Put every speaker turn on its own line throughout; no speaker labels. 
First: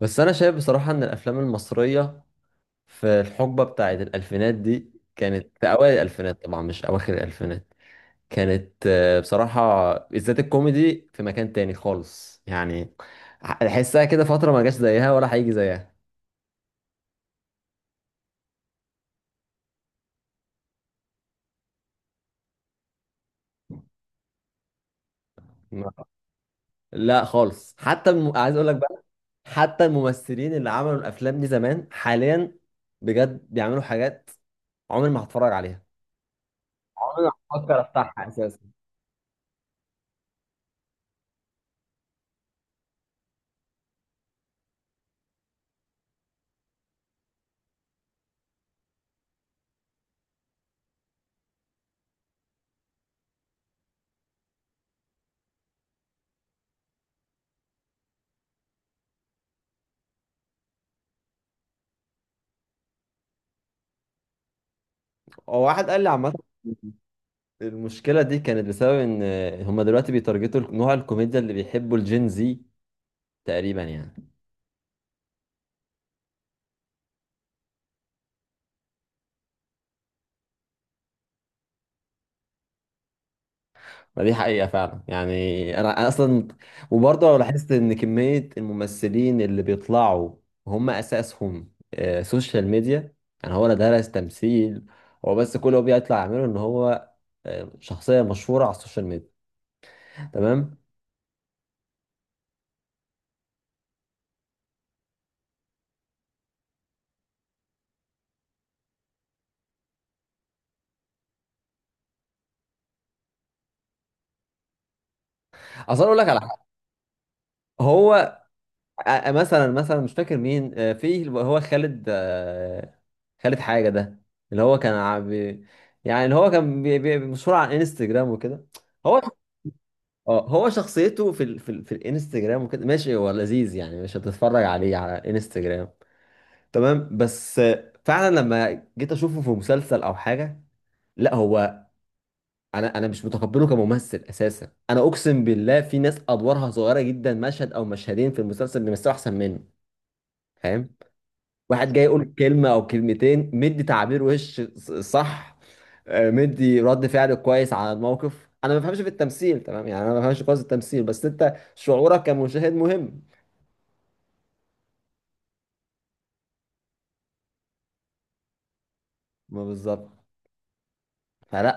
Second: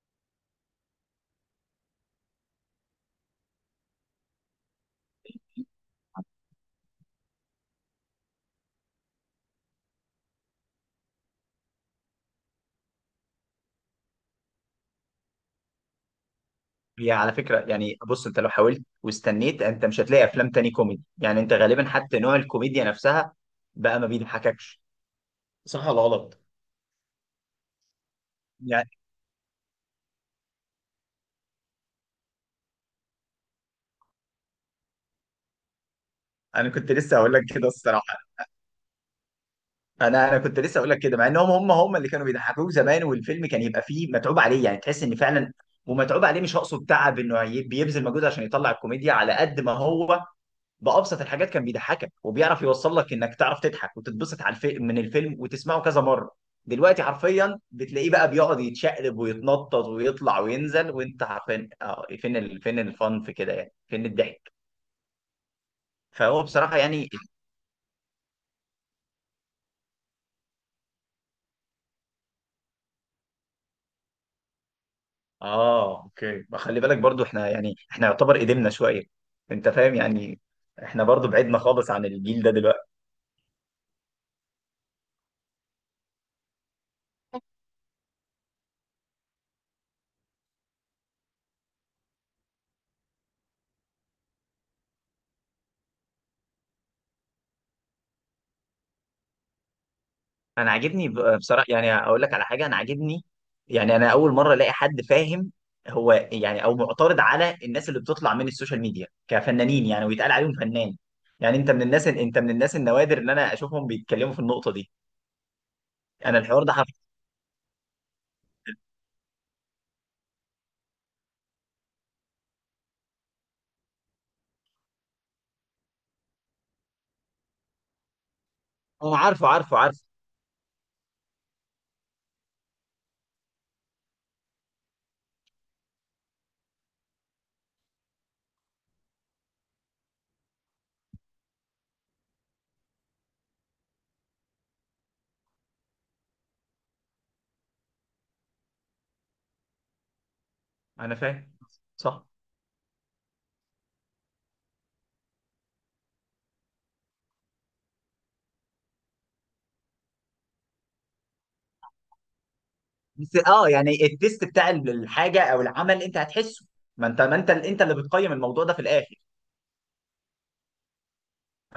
بس انا شايف بصراحة ان الافلام المصرية في الحقبة بتاعت الالفينات دي كانت في اوائل الالفينات، طبعا مش اواخر الالفينات. كانت بصراحة، بالذات الكوميدي، في مكان تاني خالص يعني. احسها كده فترة ما جاش زيها ولا هيجي زيها.
هي على فكرة، يعني بص انت لو حاولت واستنيت انت مش هتلاقي افلام تاني كوميدي. يعني انت غالبا حتى نوع الكوميديا نفسها بقى ما بيضحككش. صح ولا
ما-
غلط؟
لا خالص. حتى عايز اقول لك
يعني
بقى، حتى الممثلين اللي عملوا الافلام دي زمان حاليا بجد بيعملوا حاجات عمري ما هتفرج عليها،
انا كنت لسه
عمري ما
هقول لك كده
هفكر افتحها
الصراحة.
اساسا.
انا كنت لسه هقول لك كده، مع انهم هم هم اللي كانوا بيضحكوك زمان، والفيلم كان يبقى فيه متعوب عليه، يعني تحس ان فعلا ومتعوب عليه. مش هقصد تعب انه بيبذل مجهود عشان يطلع الكوميديا، على قد ما هو بأبسط الحاجات كان بيضحكك وبيعرف يوصل لك انك تعرف تضحك وتتبسط على الفيلم من الفيلم، وتسمعه كذا مرة. دلوقتي حرفيا بتلاقيه بقى بيقعد يتشقلب ويتنطط ويطلع وينزل، وانت عارفين اه فين فين الفن في كده، يعني فين الضحك؟
هو واحد قال لي عامة
فهو بصراحة يعني.
المشكلة دي كانت بسبب ان هما دلوقتي بيتارجتوا نوع الكوميديا اللي بيحبوا الجين زي، تقريبا يعني.
اه اوكي، ما خلي بالك برضو احنا يعني احنا يعتبر قدمنا شوية، انت فاهم يعني، احنا برضو بعدنا خالص عن الجيل ده دلوقتي.
ما دي حقيقة فعلا يعني. أنا اصلا. وبرضه لو لاحظت ان كمية الممثلين اللي بيطلعوا هم اساسهم سوشيال ميديا. يعني هو لا درس تمثيل، هو بس كل اللي هو بيطلع يعمله ان هو شخصية مشهورة على السوشيال ميديا،
انا
تمام.
عاجبني بصراحه يعني، اقول لك على حاجه انا عاجبني، يعني انا اول مره الاقي حد فاهم. هو يعني او معترض على الناس اللي بتطلع من السوشيال ميديا كفنانين، يعني ويتقال عليهم فنان. يعني انت من الناس، انت من الناس النوادر ان انا اشوفهم بيتكلموا في النقطه دي.
اصلا اقول لك
انا
على حاجة.
الحوار ده عارفه.
هو مثلا مش فاكر مين، في اللي هو خالد، خالد حاجة ده، اللي هو يعني اللي هو كان مشهور على انستجرام وكده.
اه،
هو
عارفه عارفه عارفه.
اه هو شخصيته في الانستجرام وكده، ماشي هو لذيذ يعني، مش هتتفرج عليه على انستجرام، تمام. بس فعلا لما جيت اشوفه في مسلسل او حاجة، لا هو انا مش متقبله كممثل اساسا. انا اقسم بالله في ناس ادوارها صغيرة جدا، مشهد او مشهدين في المسلسل، بيمثلوا احسن منه، فاهم.
انا فاهم.
واحد جاي
صح.
يقول كلمة أو كلمتين مدي تعبير وش صح، مدي رد فعل كويس على الموقف. أنا ما بفهمش في التمثيل، تمام يعني، أنا ما بفهمش كويس التمثيل، بس أنت شعورك كمشاهد مهم.
بس اه يعني التيست بتاع الحاجه او العمل انت هتحسه، ما انت، ما انت انت اللي بتقيم الموضوع ده في الاخر.
ما بالظبط،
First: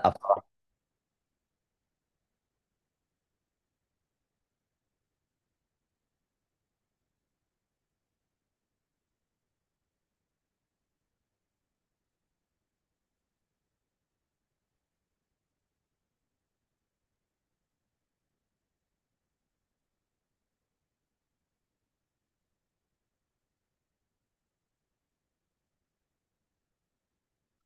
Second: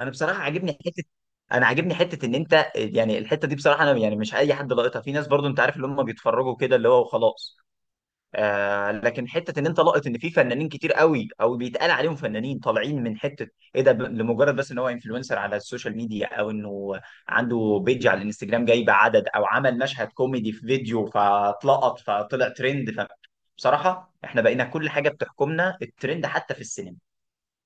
انا بصراحه عاجبني حته، انا عاجبني حته ان انت، يعني الحته دي بصراحه انا يعني مش اي حد لاقطها، في ناس برضو انت عارف اللي هم بيتفرجوا كده اللي هو وخلاص. آه، لكن حته ان انت لاقط ان في فنانين كتير قوي او بيتقال عليهم فنانين طالعين من حته ايه ده، لمجرد بس ان هو انفلونسر على السوشيال ميديا، او انه عنده بيج على الانستجرام جايب عدد او عمل مشهد كوميدي في فيديو فاتلقط فطلع ترند. ف بصراحه احنا بقينا كل حاجه بتحكمنا الترند حتى في السينما.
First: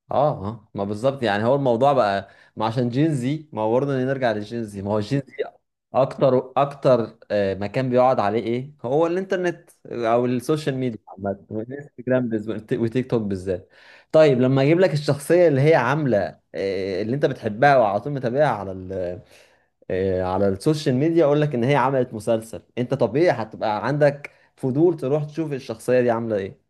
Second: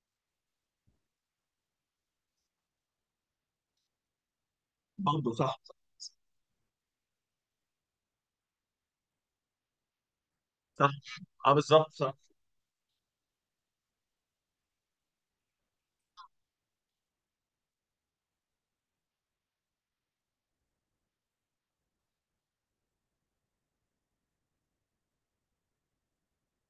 اه ما بالظبط. يعني هو الموضوع بقى ما عشان جين زي ما هو، برضه نرجع للجين زي ما هو، جين
برضه
زي
صح.
اكتر اكتر، مكان بيقعد عليه ايه، هو الانترنت او السوشيال
صح،
ميديا عامه،
اه بالظبط صح.
الانستجرام وتيك توك بالذات. طيب لما اجيب لك الشخصيه اللي هي عامله اللي انت بتحبها وعلى طول متابعها على على السوشيال ميديا، اقول لك ان هي عملت مسلسل، انت طبيعي هتبقى عندك فضول تروح تشوف الشخصيه دي عامله ايه،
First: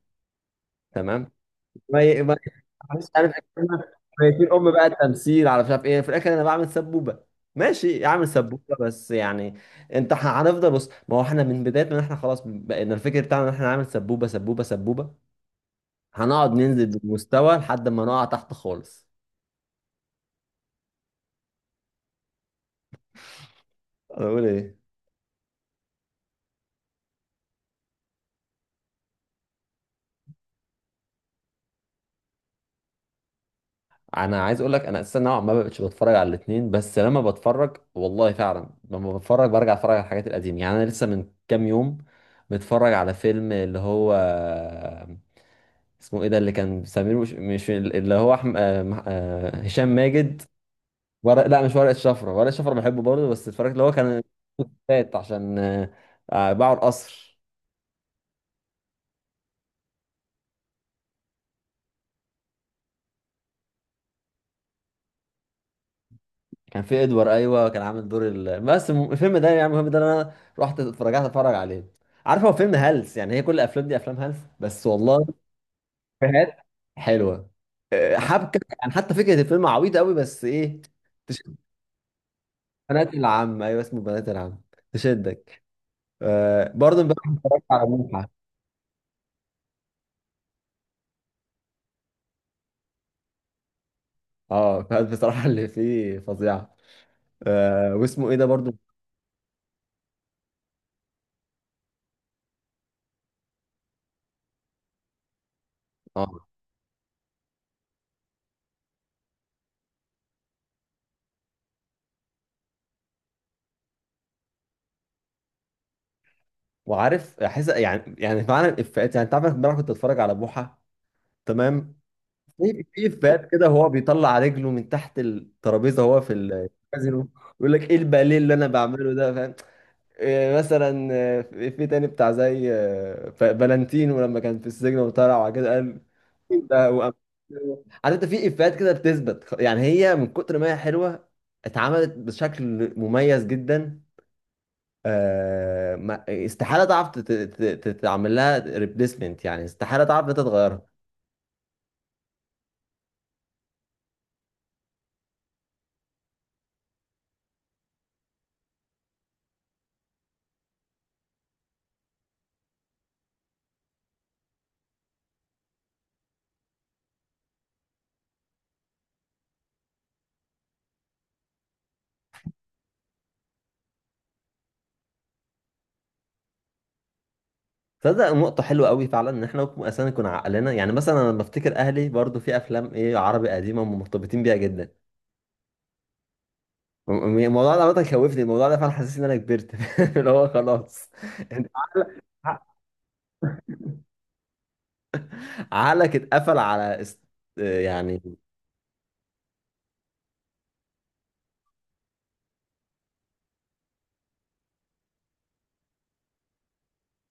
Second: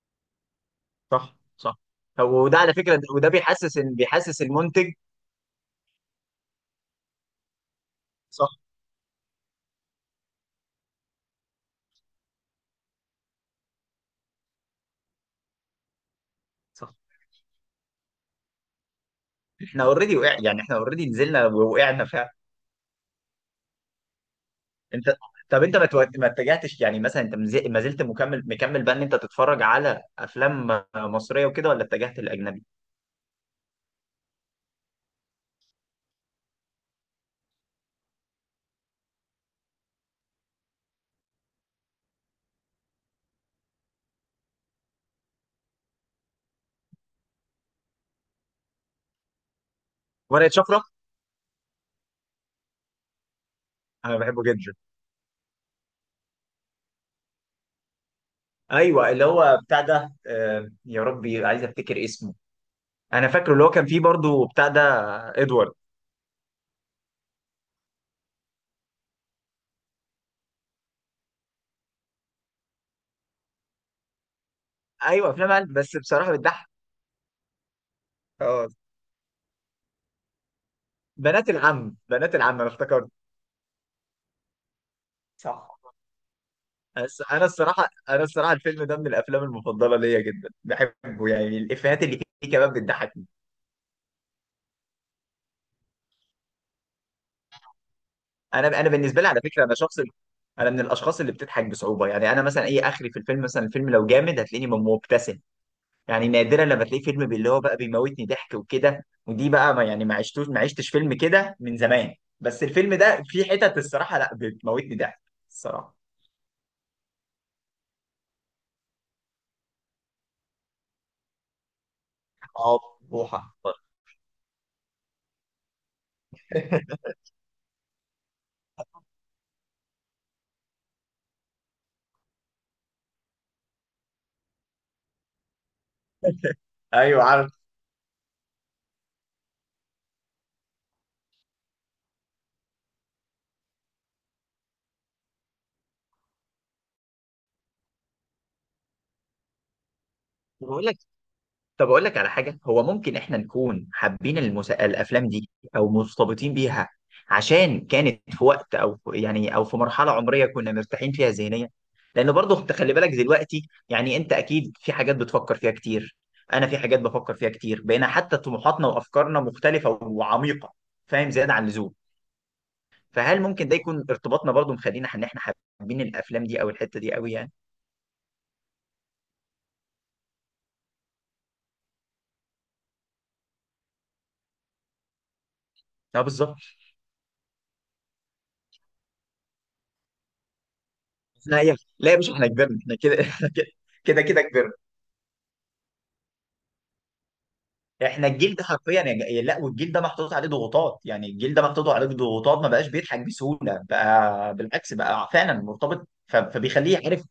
تمام.
صح صح.
ما ي...
طب
ما
وده على فكره،
مش
وده
عارف،
بيحسس بيحسس
ميتين ام بقى
المنتج.
التمثيل على مش عارف ايه. في الاخر انا بعمل سبوبه، ماشي اعمل
صح
سبوبه بس يعني. انت هنفضل. بص، ما هو احنا من بدايه ما احنا خلاص بقينا الفكر بتاعنا ان احنا نعمل سبوبه سبوبه سبوبه، هنقعد ننزل
صح.
بالمستوى لحد ما نقع تحت خالص.
احنا اوريدي وقع، يعني احنا اوريدي نزلنا وقعنا فعلا.
انا بقول ايه؟
انت. طب انت ما اتجهتش يعني، مثلا انت ما زلت مكمل مكمل بقى ان انت تتفرج على افلام مصريه وكده، ولا اتجهت للاجنبي؟
انا عايز اقول لك انا اساسا نوعا ما بقتش بتفرج على الاثنين، بس لما بتفرج والله فعلا لما بتفرج برجع اتفرج على الحاجات القديمه يعني. انا لسه من كام يوم متفرج على فيلم اللي هو اسمه ايه ده، اللي كان سمير، مش اللي هو احمد، هشام ماجد.
ورقه شفره.
ورق، لا مش ورقة شفرة. ورقة شفرة بحبه برضه، بس اتفرجت اللي هو
انا
كان
بحبه جدا.
فات عشان باعوا القصر.
ايوه، اللي هو بتاع ده، يا ربي عايز افتكر اسمه. انا فاكره اللي هو كان فيه برضه بتاع ده. ادوارد.
كان في ادوار، ايوه كان عامل دور بس الفيلم ده يعني، المهم ده انا رحت اتفرج عليه. عارف، هو فيلم هلس يعني، هي كل الافلام دي افلام هلس، بس والله
ايوه افلام عيال، بس بصراحه
إفيهات
بتضحك.
حلوه، حبكه
اه،
يعني حتى فكره الفيلم عبيطه قوي بس ايه،
بنات
تشد.
العم، بنات العم انا افتكرت.
بنات العم، ايوه اسمه بنات العم، تشدك.
صح.
برضه امبارح
بس انا
اتفرجت على
الصراحه، انا
بوحة.
الصراحه الفيلم ده من الافلام المفضله ليا جدا، بحبه يعني، الافيهات اللي فيه كمان بتضحكني.
اه، فبصراحة اللي فيه فظيعة. واسمه ايه ده برضو.
انا بالنسبه لي على فكره، انا شخص، انا من الاشخاص اللي بتضحك بصعوبه. يعني انا مثلا اي اخري في الفيلم، مثلا الفيلم لو جامد هتلاقيني مبتسم،
اه،
يعني نادرا لما تلاقي فيلم اللي هو بقى بيموتني ضحك وكده. ودي بقى ما يعني ما عشتش فيلم كده من زمان. بس الفيلم ده في حتت الصراحه لا بتموتني ضحك الصراحه.
وعارف احس يعني فعلا الافيهات، يعني انت عارف امبارح كنت اتفرج على بوحة، تمام.
اه
في
بوحه.
افيهات كده، هو بيطلع رجله من تحت الترابيزة، هو في الكازينو، يقول لك ايه الباليه اللي انا بعمله ده، فاهم. إيه مثلا، في تاني بتاع زي فالنتينو لما كان في السجن وطلع، وبعد كده قال ده
ايوه عارف.
عارف، انت في افيهات كده بتثبت. يعني هي من كتر ما هي حلوه اتعملت بشكل مميز جدا، استحاله تعرف تعمل لها ريبليسمنت يعني، استحاله تعرف ان انت
بقول
تغيرها.
لك، طب اقول لك على حاجه، هو ممكن احنا نكون حابين الافلام دي او مرتبطين بيها، عشان كانت في وقت، او يعني او في مرحله عمريه كنا مرتاحين فيها ذهنيا. لان برضه انت خلي بالك دلوقتي، يعني انت اكيد في حاجات بتفكر فيها كتير، انا في حاجات بفكر فيها كتير، بقينا حتى طموحاتنا وافكارنا مختلفه وعميقه، فاهم، زياده عن اللزوم. فهل ممكن ده يكون ارتباطنا برضه مخلينا ان احنا حابين الافلام دي او الحته دي قوي يعني؟
تصدق نقطة حلوة قوي فعلا، ان احنا ممكن اصلا نكون عقلنا، يعني مثلا انا لما افتكر اهلي برضو في افلام ايه عربي قديمة مرتبطين بيها جدا.
اه بالظبط.
الموضوع ده عامة خوفني، الموضوع ده فعلا حسسني ان انا كبرت. اللي هو خلاص،
لا
انت
يا لا يا باشا احنا كبرنا، احنا كده احنا كده، كده كده كبرنا.
عقلك اتقفل على
احنا
يعني.
الجيل ده حرفيا يا لا، والجيل ده محطوط عليه ضغوطات، يعني الجيل ده محطوط عليه ضغوطات ما بقاش بيضحك بسهوله، بقى بالعكس بقى فعلا مرتبط فبيخليه عارف،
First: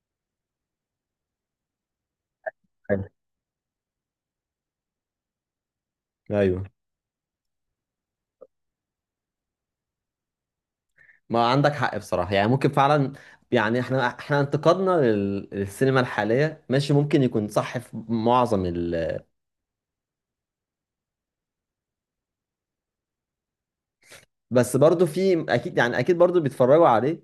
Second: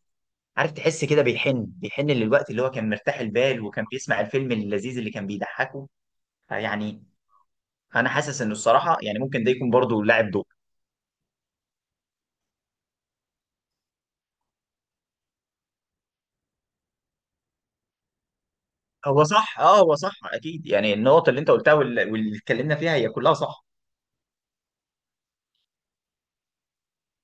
عارف تحس كده بيحن بيحن للوقت اللي هو كان مرتاح البال وكان بيسمع الفيلم اللذيذ اللي كان بيضحكه،
ايوه،
يعني. انا حاسس انه الصراحه يعني ممكن ده يكون برضه لاعب دور.
ما عندك حق بصراحة، يعني ممكن فعلا. يعني احنا انتقادنا للسينما الحالية ماشي، ممكن يكون صح في معظم
هو صح، اه هو صح اكيد. يعني النقطه اللي انت قلتها واللي اتكلمنا فيها هي كلها صح.
بس برضو في اكيد، يعني اكيد برضو بيتفرجوا عليه،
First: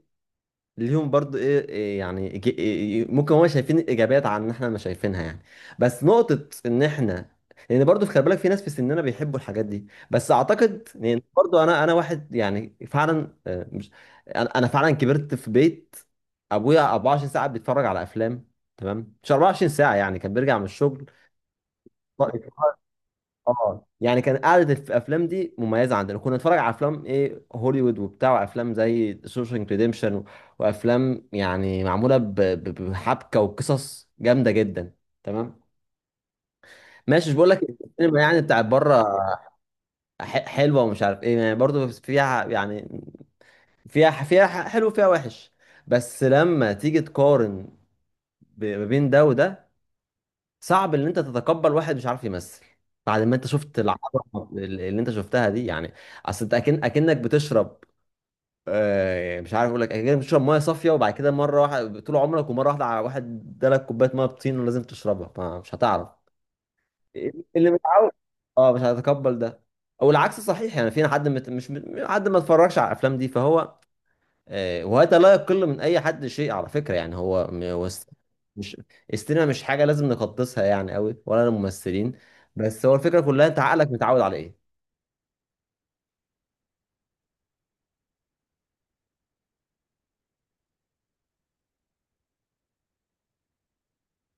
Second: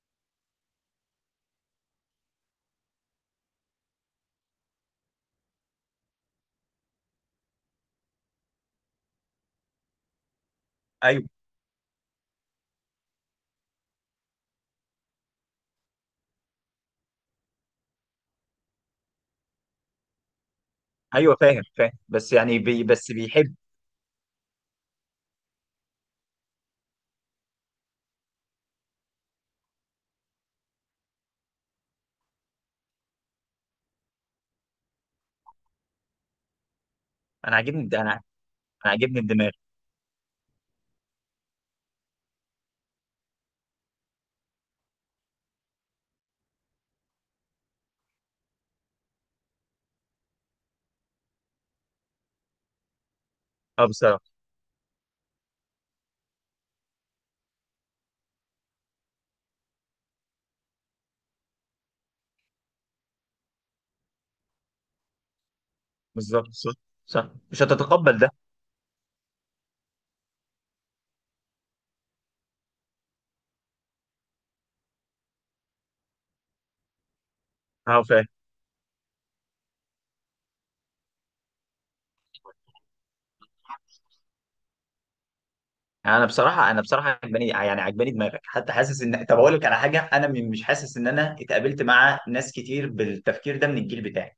ليهم برضو ايه إيه يعني، إيه، ممكن هم شايفين الايجابيات عن ان احنا ما شايفينها يعني. بس نقطة ان احنا، لان برضو في، خلي بالك في ناس في سننا بيحبوا الحاجات دي. بس اعتقد لان
ايوه
برضو انا، واحد يعني فعلا مش. أنا فعلا كبرت في بيت ابويا 24 ساعة بيتفرج على افلام، تمام مش 24 ساعة يعني، كان بيرجع من الشغل.
ايوه فاهم فاهم، بس يعني بس بيحب.
اه، يعني كان قعدة الافلام دي مميزه عندنا، كنا نتفرج على افلام ايه هوليوود وبتاع، وافلام زي شوشنك ريديمشن، وافلام يعني معموله بحبكه وقصص جامده جدا، تمام. ماشي، مش بقول
انا
لك
عاجبني، انا
السينما
انا
يعني بتاعت بره
عاجبني الدماغ.
حلوه ومش عارف ايه يعني، برضه فيها يعني فيها، حلو فيها وحش. بس لما تيجي تقارن ما بين ده وده، صعب ان انت تتقبل واحد مش عارف يمثل بعد ما انت شفت
اه
العبره
بصراحه.
اللي انت شفتها دي يعني. اصل انت اكنك بتشرب، مش عارف اقول لك، اكنك بتشرب ميه صافيه، وبعد كده مره واحده طول عمرك، ومره واحده على واحد ادالك كوبايه ميه بطين ولازم تشربها، مش هتعرف.
بالظبط صح. صح مش
اللي متعود،
هتتقبل ده.
اه، مش هيتقبل ده. او العكس صحيح يعني، في حد مش حد ما اتفرجش على الافلام دي فهو، وهذا لا يقل من اي حد شيء على فكره يعني. هو هو
اه فاهم.
مش. السينما مش حاجه لازم نقدسها يعني قوي، ولا الممثلين. بس هو الفكره كلها انت عقلك متعود على ايه.
يعني انا بصراحه، انا بصراحه عجباني يعني، عجباني دماغك، حتى حاسس ان، طب اقول لك على حاجه، انا مش حاسس ان انا اتقابلت مع ناس كتير بالتفكير ده من الجيل بتاعي،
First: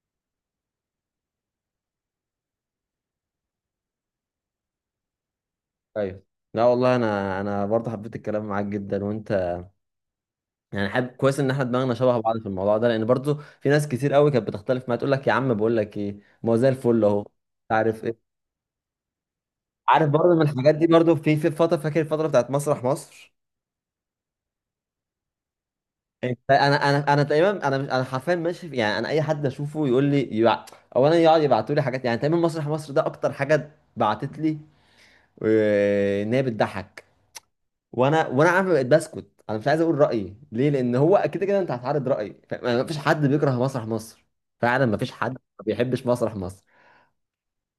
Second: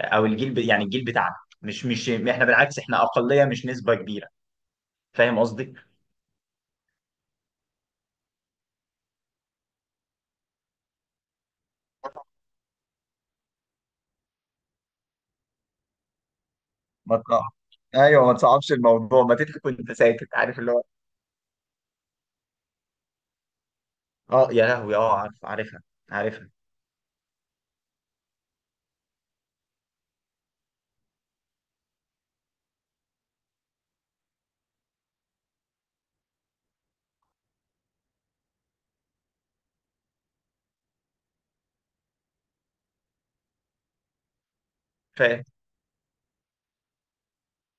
او الجيل يعني الجيل بتاعنا. مش احنا بالعكس، احنا اقليه مش نسبه كبيره، فاهم قصدي؟
ايوه. لا والله انا، برضه حبيت الكلام معاك جدا. وانت يعني حابب، كويس ان احنا دماغنا شبه بعض في الموضوع ده، لان برضه في ناس كتير قوي كانت بتختلف معايا تقول لك يا عم، بقول لك ايه ما هو زي الفل
ما
اهو، مش
تقع.
عارف
ايوه،
ايه.
ما تصعبش الموضوع، ما تضحك وانت
عارف
ساكت
برضه من
عارف اللي
الحاجات
هو.
دي برضه، في فتره فاكر الفتره بتاعت مسرح مصر.
اه يا لهوي، اه عارف، عارفها
انت
عارفها.
انا انا انا تقريبا، انا مش انا حرفيا ماشي يعني، انا اي حد اشوفه يقول لي اولا يقعد يبعتوا لي حاجات يعني، تقريبا مسرح مصر ده اكتر حاجه بعتت لي ان هي بتضحك. وانا عارف بقيت بسكت، انا مش عايز اقول رايي ليه، لان هو كده كده انت هتعرض رايي، ما فيش حد بيكره مسرح مصر فعلا، ما فيش حد
فاهم.
ما بيحبش مسرح مصر.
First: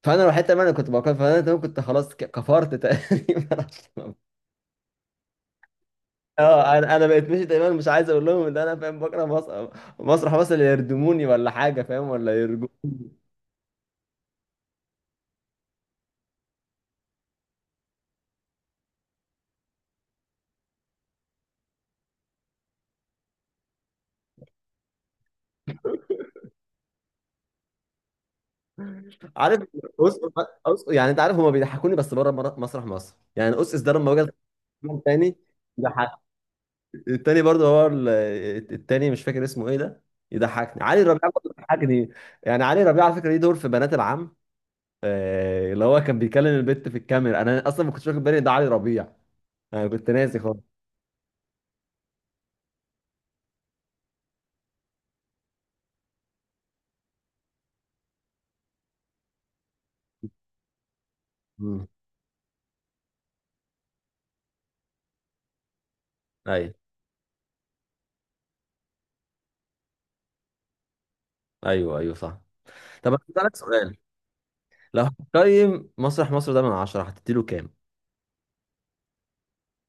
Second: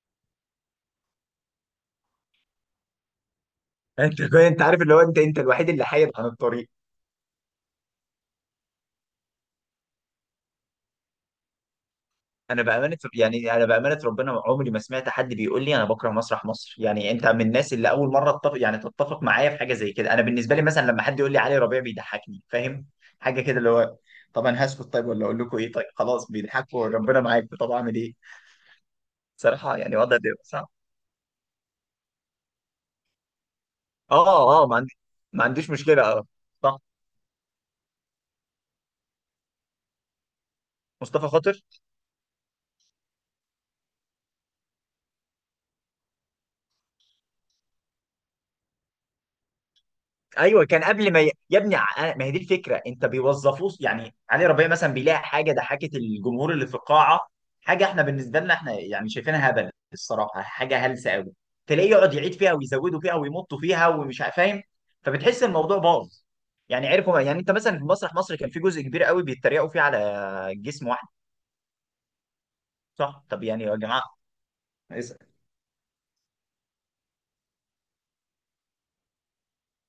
فانا الوحيد تقريبا اللي كنت بكره، فانا تقريباً كنت خلاص كفرت تقريبا.
انت، انت عارف اللي هو، انت، انت الوحيد اللي حايد عن الطريق.
اه، انا بقيت ماشي دايما مش عايز اقول لهم ان انا فاهم، بكره مسرح، بس اللي يردموني ولا حاجه فاهم، ولا
انا
يرجو،
بامانه، يعني انا بامانه ربنا عمري ما سمعت حد بيقول لي انا بكره مسرح مصر. يعني انت من الناس اللي اول مره تتفق، يعني تتفق معايا في حاجه زي كده. انا بالنسبه لي مثلا لما حد يقول لي علي ربيع بيضحكني، فاهم، حاجه كده اللي هو، طب انا هسكت طيب ولا اقول لكم ايه، طيب خلاص بيضحكوا ربنا معاك، طب اعمل ايه.
عارف.
صراحه يعني وضع
أس...
ده صعب.
يعني انت عارف هما بيضحكوني بس بره مسرح مصر يعني، اس ده لما بجد
اه اه ما عندي،
تاني
ما عنديش مشكله،
ضحك.
اه. صح.
التاني برضه هو التاني مش فاكر اسمه ايه ده، يضحكني. علي
مصطفى
ربيع برضه
خاطر.
بيضحكني. يعني علي ربيع على فكره ليه دور في بنات العم، اللي هو كان بيكلم البت في الكاميرا. انا اصلا ما كنتش واخد بالي إن ده علي ربيع، انا كنت ناسي
ايوه
خالص.
كان قبل ما يا ابني، ما هي دي الفكره، انت بيوظفوه يعني، علي ربيع مثلا بيلاقي حاجه ضحكت الجمهور اللي في القاعه، حاجه احنا بالنسبه لنا احنا يعني شايفينها هبل الصراحه، حاجه هلسه قوي،
مم.
تلاقيه يقعد يعيد فيها ويزودوا فيها ويمطوا فيها ومش فاهم، فبتحس الموضوع باظ.
ايوه،
يعني عرفوا، يعني انت مثلا في مسرح مصر كان في جزء كبير قوي بيتريقوا فيه على جسم واحد.
ايوه، ايوه، صح. طب أنا
صح طب
هسألك
يعني يا
سؤال،
جماعه.
لو هتقيم مسرح مصر ده من 10 هتديله كام؟